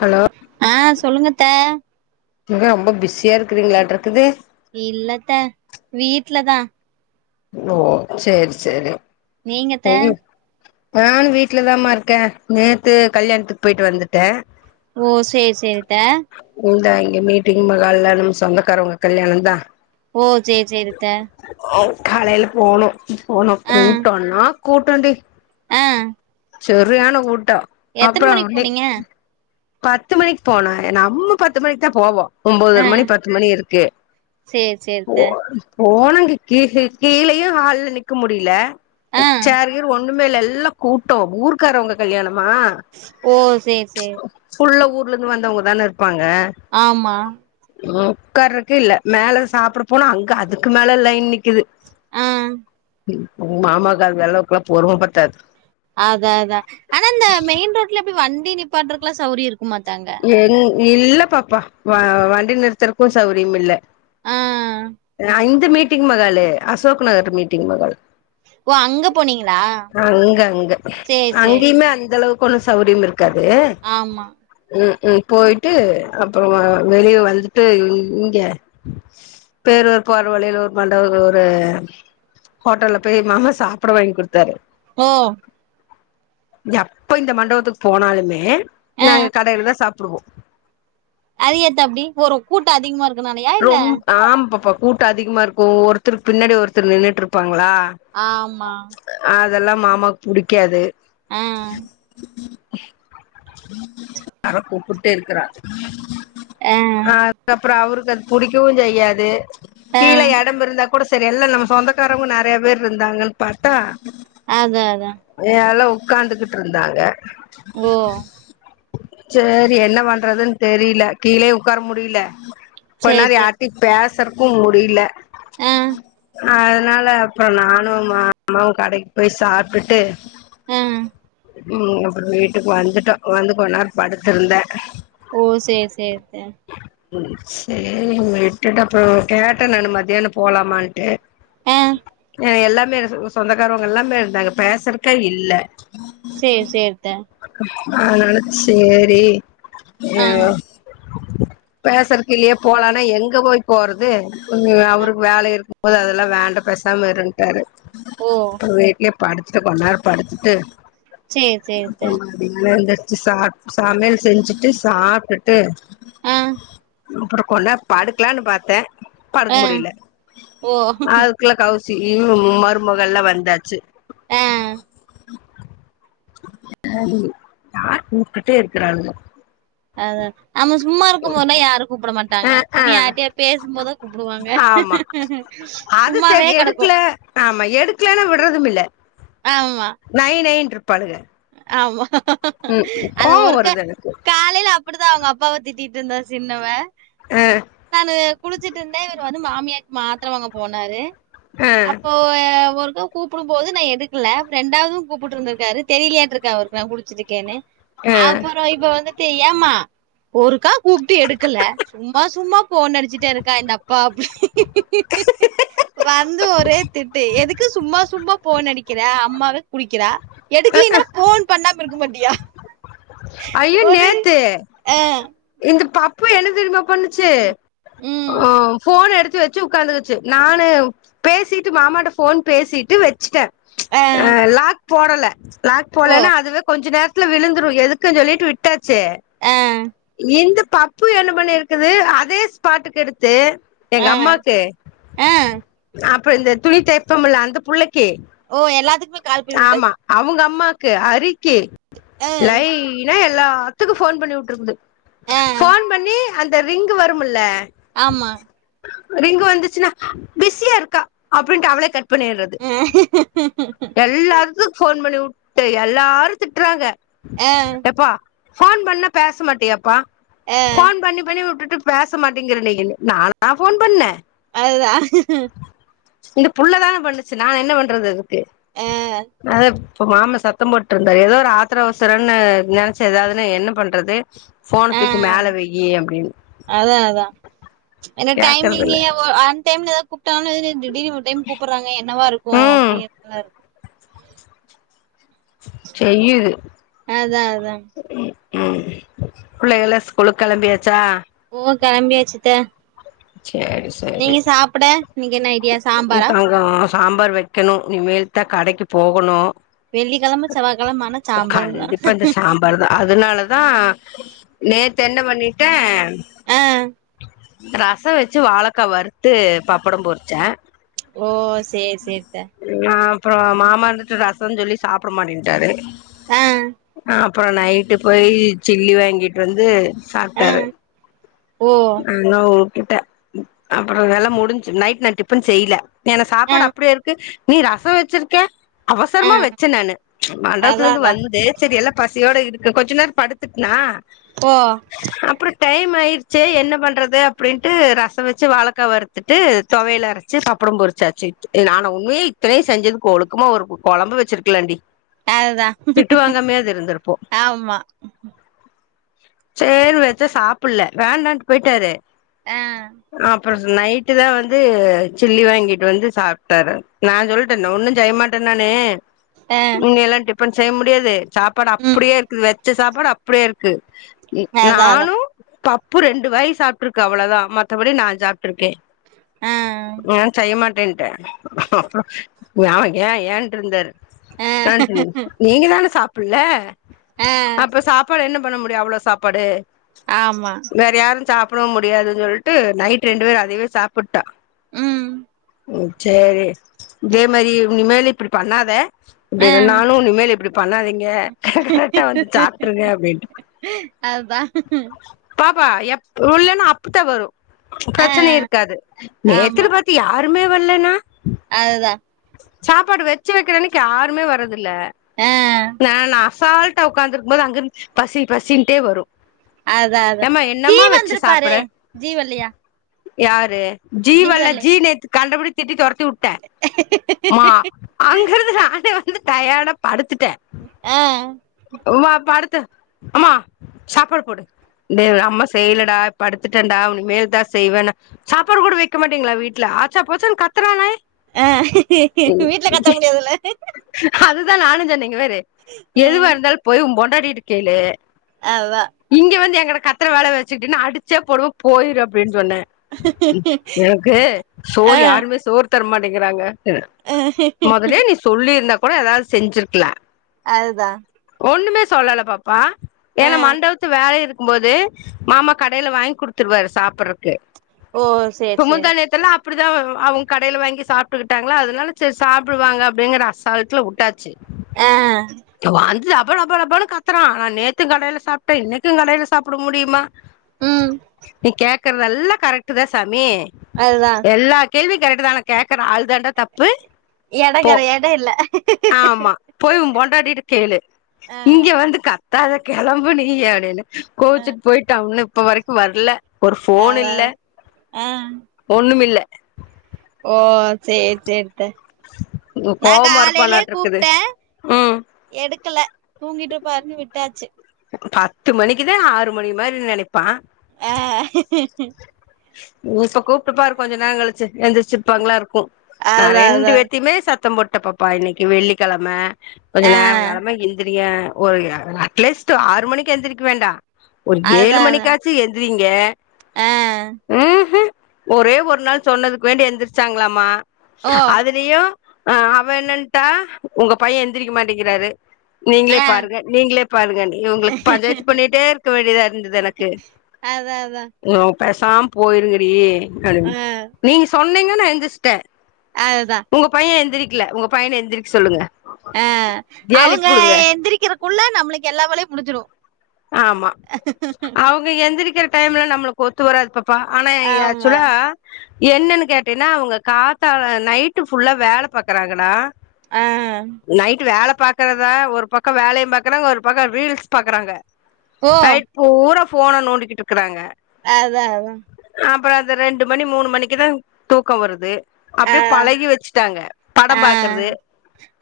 Hello ஆஹ் சொல்லுங்கத்த இங்க ரொம்ப பிஸியா இருக்கிறீங்களாட இருக்குது இல்லத்த வீட்லதா ஓ சேர் செரி நீங்கத்த நான் வீட்டுலதான்மா இருக்கே நேத்து கல்யாணத்துக்கு போயிட்டு வந்துட்டேன் ஓ செரி செரித்த ந்தான் இங்க மீட்டிங் மஹால்ல சொந்தக்காரவங்க கல்யாணம் தான் ஓ செரி செரித்த காலையில்ல போனும் போனும் கூட்டோண்ணா கூட்டண்டி ஆஹ் செரியான கூட்டம் அப்புறம் போனீங்க பத்து மணிக்கு போனா நம்ம பத்து மணிக்கு தான் போவோ ஆ ஒன்பதரு மணி பத்து மணி இருக்கு சேரி போ சேரித்த போனங்க கீ கீழேயும் ஹால்ல நிக்க முடியல ஆ சேர் கிர் ஒ ன்னுமேல்ல எல்லாம் கூட்டோம் ஊர்கக்காரங்க கல்யாணம் மா ஓ சேரி சேரி புல்லா ஊர்ல இருந்து வந்தவுங்கதானே இரு ப்பாங்க ஆமா உம் ஓக்கார்ருக்கு இல்ல மேல சாப்பிட போனா அங்க அதுக்கு மேல லைன் நிக்குது அஹ் உ மாமாக்கு அந்த அளவுக்குலாம் பொறுமை பத்தாது அதா அதா ஆனா இந்த மெயின் ரோட்ல எப்படி வண்டி நிப்பாற்றதுக்கு எல்லாம் சௌரியம் இருக்குமாத்த அங்க எங் இல்ல பாப்பா வண்டி நிறுத்திறக்கும் சௌரியம் இல்ல ஆ நா இங் க மீட்டிங் மஹாலு அசோக் நகர் மீட்டிங் மஹால் ஓ அங்க போனீங்களா அங்க அங்க சேரி சேரி அங்கயுமே அந்த அளவுக் கொணும் சௌரியம் இருக்காது ஆமா உம் உம் போயிட்டு அப்புறம் வெளியே வளந்துட்டு இங்க பேரூர் போற வழியில ஒரு மண்டபம் ஒரு ஹோட்டல்ல போய் மாமா சாப்பிட வாங்கி கொடுத்தாரு ஓ எப்ப இந்த மண்டபத்துக்கு போனாலுமே ஆஹ் சாப்பிடுவோம் அ ஏத்த அப்படி ஒரு கூட்டம் அதிகமா இரு ரொம்ப ஆமா பாப்பா கூட்டம் அதிகமா இருக்கும் ஒருத்தருக்கு பின்னாடி ஒருத்தர் நின்னுட்டு இருப்பாங் லா ஆமா அதெல்லாம் மாமாக்கு புடிக்காது ஆஹ் யார கூப்பிட்டே இருக்கிறா ஆ அஹ் அதுக்கப்புறம் அவருக்கு அது புடிக்கவும் செய்யாது ஆ கீழே எடம்மிருந்தாக் கூட செரி எல்ல நம்ம சொந்தக்காரவங்க நிறைய பேர் இருந்தாங்கன்னு பார்த்தா அதா அதா உக்கார்ந்துகிட்டு இருந்தாங்க ஓ செரி என்ன பண்றதுன்னு தெரியல கீழே உக்கார முடியல சேரி கொனேர சேரி யாரிட்டையும் பேசுறக்கும் முடியல ஆ அதனால அப்புற நானும் மாமாவும் கடைக்கு போய் சாப்பிட்டுட்டு ஹம் உம் அப்புறம் வீட்டுக்கு வந்துட்டோம் வந்து கொஞ்சநேரோ படுத்திருந்தேன் ஓ செரி செரித்த செரி விட்டுட்ட அப்புறம் கேட்டேன் நானு மத்தியானம் போலாமான்ட்டு ஆ எல்லாமே சொந்தக்காரவங்க எல்லாமே இருந்தாங்க பேசுறக்கே இல்ல சேரி சேரித்த அதனால செரி ஆ எ ஓ பேசறக் வெளிய போலானா எங்க போய் போறது ஆ அவருக்கு வேலை இருக்கும் போது அது ல்லா வேண்ட பெசாம இருன்ட்டாரு ஓ வீட்லே படுத்துட்டு கொண்நேரம் படுத்துட்டு சேரி சேரி த்த [unintelligible] சமையல் செஞ்சுட்டு சாப்ட்டுட்டு ஆ அப்புறம் கொண்நேர படுக்லானு பாத்தேன் படுக்க ஆ முடியில ஓ அதுக்குள்ள கவுச சி மருமகள்ல வந்தாச்சு ஆ சரி யார் கூப்டுட்டே இருக்கிறாங்க அத நம்ம சும்மா இருக்கும் போதுலா யாரு கூப்ட மாட் ஆ டாங்க ஆ அப்டியே யார்ட்டயா பேசும்போதா கூப்டுவாங்க ஆமா அது சும்மாவே செரி கடக்கு எடுக்கல ஆமா எடுக்கலனா விட்றதும் இல்ல ஆமா நை நைன்ருப்பாளுக ஆமா ம் அது கோவோ ஒருக வருது எனக்கு காலையில அப்டிதா அவுங்க அப்பாவ திட்டிட்டு இருந்தா சின்னவ ஆ நானு குளிச்சிட்டு இருந்தேன் இவுரு வந்து மாமியாக்கு மாத்தர வாங்க போனாரு ஆ அப்போ ஒரு கூப்புடும் போது நா எடுக்குல ரெண்டாவதும் கூப்புட்டு இருந்துருக்காரு தெரியலையாட்ருக்கு அவருக்கு நான் குளிச்சிட்ருக்கேனு ஆ போரவ இப்ப வந்துட்டு ஏமா ஒருக்கா கூப்ட்டு எடுக்கல சும்மா சும்மா ஃபோன் அடிச்சிட்டே இருக்கா என்னப்பா அப்டி வந்து ஒரே திட்டு எதுக்கு சும்மா சும்மா போன் நடிக்கிற அம்மா குளிக்கிறா எடுக்கிலினா போன் பண்ணாம இருக்க மாட்டியா ஐயோ ஒரு நேத்து ஆ இந்த பப்பு என்ன தெரிமா பண்ணுச்சு ம் அ ஃபோன் எடுத்து ச்சி வச்சி உக்காந்துகிச்சு நானு பேசிட்டு மாமாட்ட ஃபோன் பேசிட்டு வெச்சிட்ட ஆ லாக் போடல லாக் ஓ போலன்னா அதுவே கொஞ்ச நேரத்துல விழுந்துரு எதுக் குன் சொல்லிட்டு விட்டாச்சு ஆ இந்த பப்பு என்ன பண்ணி இருக்குது அதே ஸ்பாட்டுக்கு எடுத் து எங்க ஆ அம்மாக்கு ஆ அப்புற இந்த துணி தெப்பம்ல்ல அந்த புள்ளைக் கி ஓ எல்லாத்துக்குமே கால் பண்ணி ஆமா வுட்டாச்சு அவுங்க அம்மா க்கு அரிக்கி ஆ லைனா எல்லாத்துக்கு ஃபோன் பண்ணி உட்டுருக்குது ஆ ஃபோன் பண்ணி அந்த ரிங்கு வரும்முல ஆமா ரிங்கு வந்துச்சுன்னா பிஸியா இருக்கா அப்ன்ட்டு அவளே கட் பன்னிறது ஆ எல்லாத்துக்கு ஃபோன் பண்ணி வுட்டு எல்லாரு திட்றாங்க ஆ ஃபோன் பண்ண பேச மாட்டியப்பா ஆ ஃபோன் பண்ணி பண்ணி வுட்டுட் பேச மாட்டேங்கிற நீ இன் நானா ஃபோன் பண்ணே அதுதா இந்த புள்ளதான பண்ணுச்சு நா என்ன பண்றது இதுக்கு ஆ அத இப்போ மாம சத்தம் போட்ருந்தாரு ஏதோ ஒரு ஆத்ர அவசரன்னு நெனச்சு ஏதாவ்துன்னு என்ன பண்றது ஃபோனத் ஆ துக்கி மேல வெய் அப்டின்னு என்ன டைமிங் கி கேக்குறதில்ல அ ஓ அந் டைம்ல கூப்ட்டாலு திடீர்னு ஒரு டைம் கூப்புறாங்க என்னவா இருக்கூ ம் அப்டிங்கறது [unintelligible] செய்யிது அதா அதா ம் பிள்ளைகள்லா ஸ்கூலுக் கெளம்பியாச்சா ஓ கெளம்பியாச்சுத்த செரி செரி நீங்க என்ன ஐடியா சாம்பாரா சாம்பார் வெக்கணு இனி மேல் தா கடக்கி போகணு வெள்ளிக்கிழம செவ்வாய்கிழம ஆனா சாம்பார் தா கண்டிப்பா இந்த சாம்பார் தா அதனாலதா நேத்தென்ன பண்ணிட்டே ஆ ரச வெச்சு வாழக்கா வறுத்து பப்படம் பொரிச்சே ஓ சேரி சேரி த்த ஆ மாமா இருந்துட்டு ரசன் சொல்லி சாப்ட மாட்டேன்ட்டாரு ஆ அப்பற நைட்டு போய் சில்லி வாங்கிட்டு வந்து ஆ சாப்ட்டாரு ஓ என்னோ கிட்ட அப்பற வெல முடிஞ்ச்சு நைட் நா டிபன் செய்ல ஏனா ஆ சாப்பாடு அப்டியே இருக்கு நீ ரச வச்சிருக்க அவசரமா ஆ வெச்ச நானு மண்டவத்துல அதா இருந்து அதா வந்து சரி எல்லா ப சியோட இருக்கு கொஞ்ச நேர படுத்துட்னா ஓ அப்புற டைம் ஆயி சேரி என்ன பண்றது அப்டின்ட்டு ரச வச்சு வாழக்கா வறுத்துட்டு தொவையல வெச்சு பப்படம் பொரிச்சாச்சு நானு உண்மையே இத்தனையு செஞ்சதுக்கு ஒழுக்கமா ஒரு கொழம்பு வச்சிருக்கலாண்டி அதுதா திட்டு வாங்காமயாது இருந்திருப்போ ஆமா சேர் வெச்ச சாப்பிடல வேண்டான்ட்டு போய்ட்டாரு ஆ அப்பற நைட்டு தா வந்து சில்லி வாங்கிட்டு வந்து சாப்ட்டாரு நா சொல்ட்டே ஒன்னு செய்ய மாட்ட நானு ஆ இனி எல்லா டிபன் செய்ய முடியாது சாப்பாடு ம் அப்பிடியே இருக்குது வெ ச்ச சாப்பாடு அப்படியே இருக்கு அதா அதா நானு பப் பு ரெண்டு வாய் சாப்ட்ருக்கு அவ்ளதா மத்தபடி நா சாப்ட்ருக்கே ஆ நா செய்ய மாட்டேன்ட்டே அப்பற ஏ ஏ ஏன்ட்டு இருந்தாரு ஆ நா சொன் நீங்க தான சாப்பிடல ஆ அப்ப சாப்பாடு என்ன பண்ண முடியு அவ்வளோ சாப்பாடு ஆமா வேற யாரு சாப் படவு முடியாதுன் சொல்ட்டு நைட் ரெண்டு பேர் அதையவே சாப்புட்டோ ம் சேரி இதே மாரி இனிமேல் இப்பிடி பண்ணாத ஆ அப்டின நானு இனிமேல் இப்பிடி பண்ணாதிங்க கரெக்டா வந்து சாப்ட்ருங்க அப்டின்ட்டு அதுதா பாப்பா எப் உள்ளனு அப்பத்தா வரு ஆ பிரச்சனை இருக்காது ஆமா நேத்துனு பாத்து யாரு ஒன்னுமே வல்லேனா அதுதா சாப்பாடு வெச்சு வெக்கிறன்னைக்கு யாருமே வர்றதுல்ல ஆ நானு அசால் உக்காந்து இருக்கும் போது அங்க இருந்து பசி பசின்ட்டே வரு அதா அதா ஏம்மா ஜீ என்னம்மா வச்சு வந்துருப்பாரு சாப்ட ஜீ வல்லியா யாரு ஜீ வல்ல ஜீ நேத்து கண்டபடி திட்டி தொரத்தி வுட்ட மா அங்கிருந்து நானே வந்து டயர்டா படுத் துட்டே ஆ வா படுத்து அம்மா சாப்பாடு போடு டே அம்மா செய்லடா படுத்துட்டன்டா உனி மேல் தா செய்வன்ன சாப்பாடு கூட வெக்க மாட்டிங்ளா வீட்ல ஆச்சா போச்சானு கத்தறானே அ வீட்ல கத்த முடியாதுல அதுதா நானுஞ் சொன்ன இங்க பாரு எதுவாருந்தாலு போயி உம் பொண்டாட்டிட்ட கேளு அதா இங்க வந்து எங்கிட்ட கத்தற வேல வெச் சுகிட்டினா அடிச்சே போடுவே போயிரு அப்டின் சொன்னே எனக்கு சோறு ஆ யாருமே சோறு தர மாட்டேங்கிறாங்க மொதல்லயே நீ சொல்லிருந்தா கோட எதாவுது செஞ்சிருக்லா அதுதா ஒண்ணுமே சொல்லல பாப்பா ஆ ஏனா மண்டபத்து வேலை இருக்கு க்கும் போது மாமா கடைல வாங்கி குடுத்துருவாரு சாப்படறக் கு ஓ சேரி இப்ப முந்தா சேரி நேத்தெல்லா அப்பிடிதா அவுங்க கடைல வாங்கி சாப்ட்டுகிட்டாங்ளா அதனால சரி சாப்டுவாங்க அப்டிங்கிற அசால்ட்டுல வுட்டாச்சு ஆ வந்து லப லப லபனு கத்தறா நா நேத்து கடைல சாப்ட்டே இன்னைக்கு கடைல சாப்பட முடியுமா ம் நீ கேக்கறதெல்லா கரெக்ட்தே சாமி அதுதா கேள்வி கரெட்டு தா ஆனா கேக்குற ஆள் தாண்டா தப்பு எட போ கர எட இல்ல ஆமா போய் உ பொண்டாடிட்ட கேளு இங்க வந்து க தாத கெளம்பு நீ அப்டினு கோச்சுட் போய்ட்டா உன்னு இப்ப வரைக்கு வர்ல ஒரு ஃபோன் அதா இல்ல ஆ ஒண்ணுமில்ல ஓ செரி செரி டு நா கோவமா காலைலே இருப்பானாட்ருக்குது கூப்ட்டே ம் எடுக்கல தூங்கிட்டுப்பாருன்னு விட்டாச்சு பத்து மணிக்குதா ஆறு மணி மாரி நெனைப்பா அ இப்ப கூப்ட்டு பாரு கொஞ்ச நேர கழிச்சு எந்திரிச்சிருப்பாங்ளா இருக் கு நா அதா ரெண்டு அதா பேத்தியுமே சத்தம் போட்ட பாப்பா இன்னைக்கி வெள்ளிக்கெழம கொஞ்ச ஆ நேரோ கெழம எந்திரிங்க ஒரு அ அட்லீஸ்ட்டு ஆறு மணிக்கு எந்திரிக்க வேண்டா ஒரு ஏழு மணிக்காச்சு எந்திரீங்க அ ஒரே ஒரு நாள் சொன்னதுக் வேண்டி எந்திர்ச்சாங்ளாமா ஓ அதுலியு அ அவ என்னன்ட்டா உங்க பைய எந்திரிக்க மாட்டிங்கிறாரு நீங்ளே ஆ பாருங்க நீங்ளே பாருங்கனு இவுங்ளுக்க பஞ்சாயத்து பண்ணிட்டே இருக்க வேண்டியதா இருந்துது எனக்கு அதா அதா உ பேசாம் போயிருங்கடீ ஆ அப்டின் நீங்க சொன்னீங்க நா எந்தி த அதுதா உங்கோ பைய எந்திரிக்ல உங்க பையன எந்திரிக் சொல்லுங்க அ அவங்க எழுப்பிவுடுங்க எந்திரிக்கிறக்குள்ள நம்ளுக்கு எல்லா வேலயு முடிஞ்சிரு ஆமா அவுங்க எந்திரிக்கிற டைம்ல நம்மளுக் ஒத்து வராது பா பா ஆனா எ ஆமா ஆக்சுவலா என்னன்னு கேட்டீன்னா அவங்க காத்தாள நைட்டு ஃபுல்லா வேல பாக்கறாங்களா ஆ நைட்டு வேல பாக்கறதா ஒரு பக்கோ வேலயு பாக்கறாங்க ஒரு பக்கோ ரீல்ஸ் பாக்குறாங்க ஓ நைட் பூரா ஃபோன நோண்டிக்கிட்டு இர்க்குறாங்க அதா அதா அப்பற அந்த ரெண்டு மணி மூணு மணிக்கு தா தூக்கோ வருது அப்டே பழகி வெச்சுட்டாங்க அ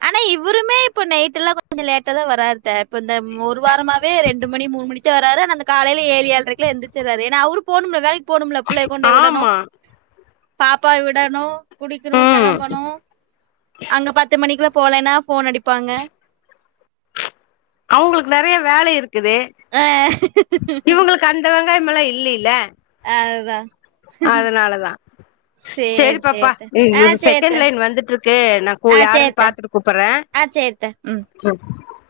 ஆனா இவுருமே இப்ப நைட்ல கொஞ்சோ லேட்டா தா வராருத இப்ப இந்த ம் ஒரு வாரமாவே ரெண்டு மணி மூணி மணிக் சு வராரு ஆன அந்த காலைல ஏழு ஏழ்ரைக்கிலா எந்திர்ச்சிறாரு ஏனா அவுரு போனும்ல வேலைக் போனும்ல புள்ளைய கொண்டேய் உடணு ஆமா பாப்பாயு விடணு குளிக்கிணு ம் கெளம்பணு அங்க பத்து மணிக்குல போலேன்னா ஃபோன் அடிப்பாங்க அவுங்ளுக் நெறைய வேல இருக்குது ஆ இவுங்ளுக் அந்த வங் ங்காயமெல்லா இல்லில அதுதா அதனாலதா சரி, சேரி சரி பாப்பா அத்தை. நீ ஆ சரி செகண்ட் அத்தை. லைன் வந்துட்ருக்கு நா கோ யாருன்னு பாத்துட்டு கூப்பறே அ செரித்த ம் ம்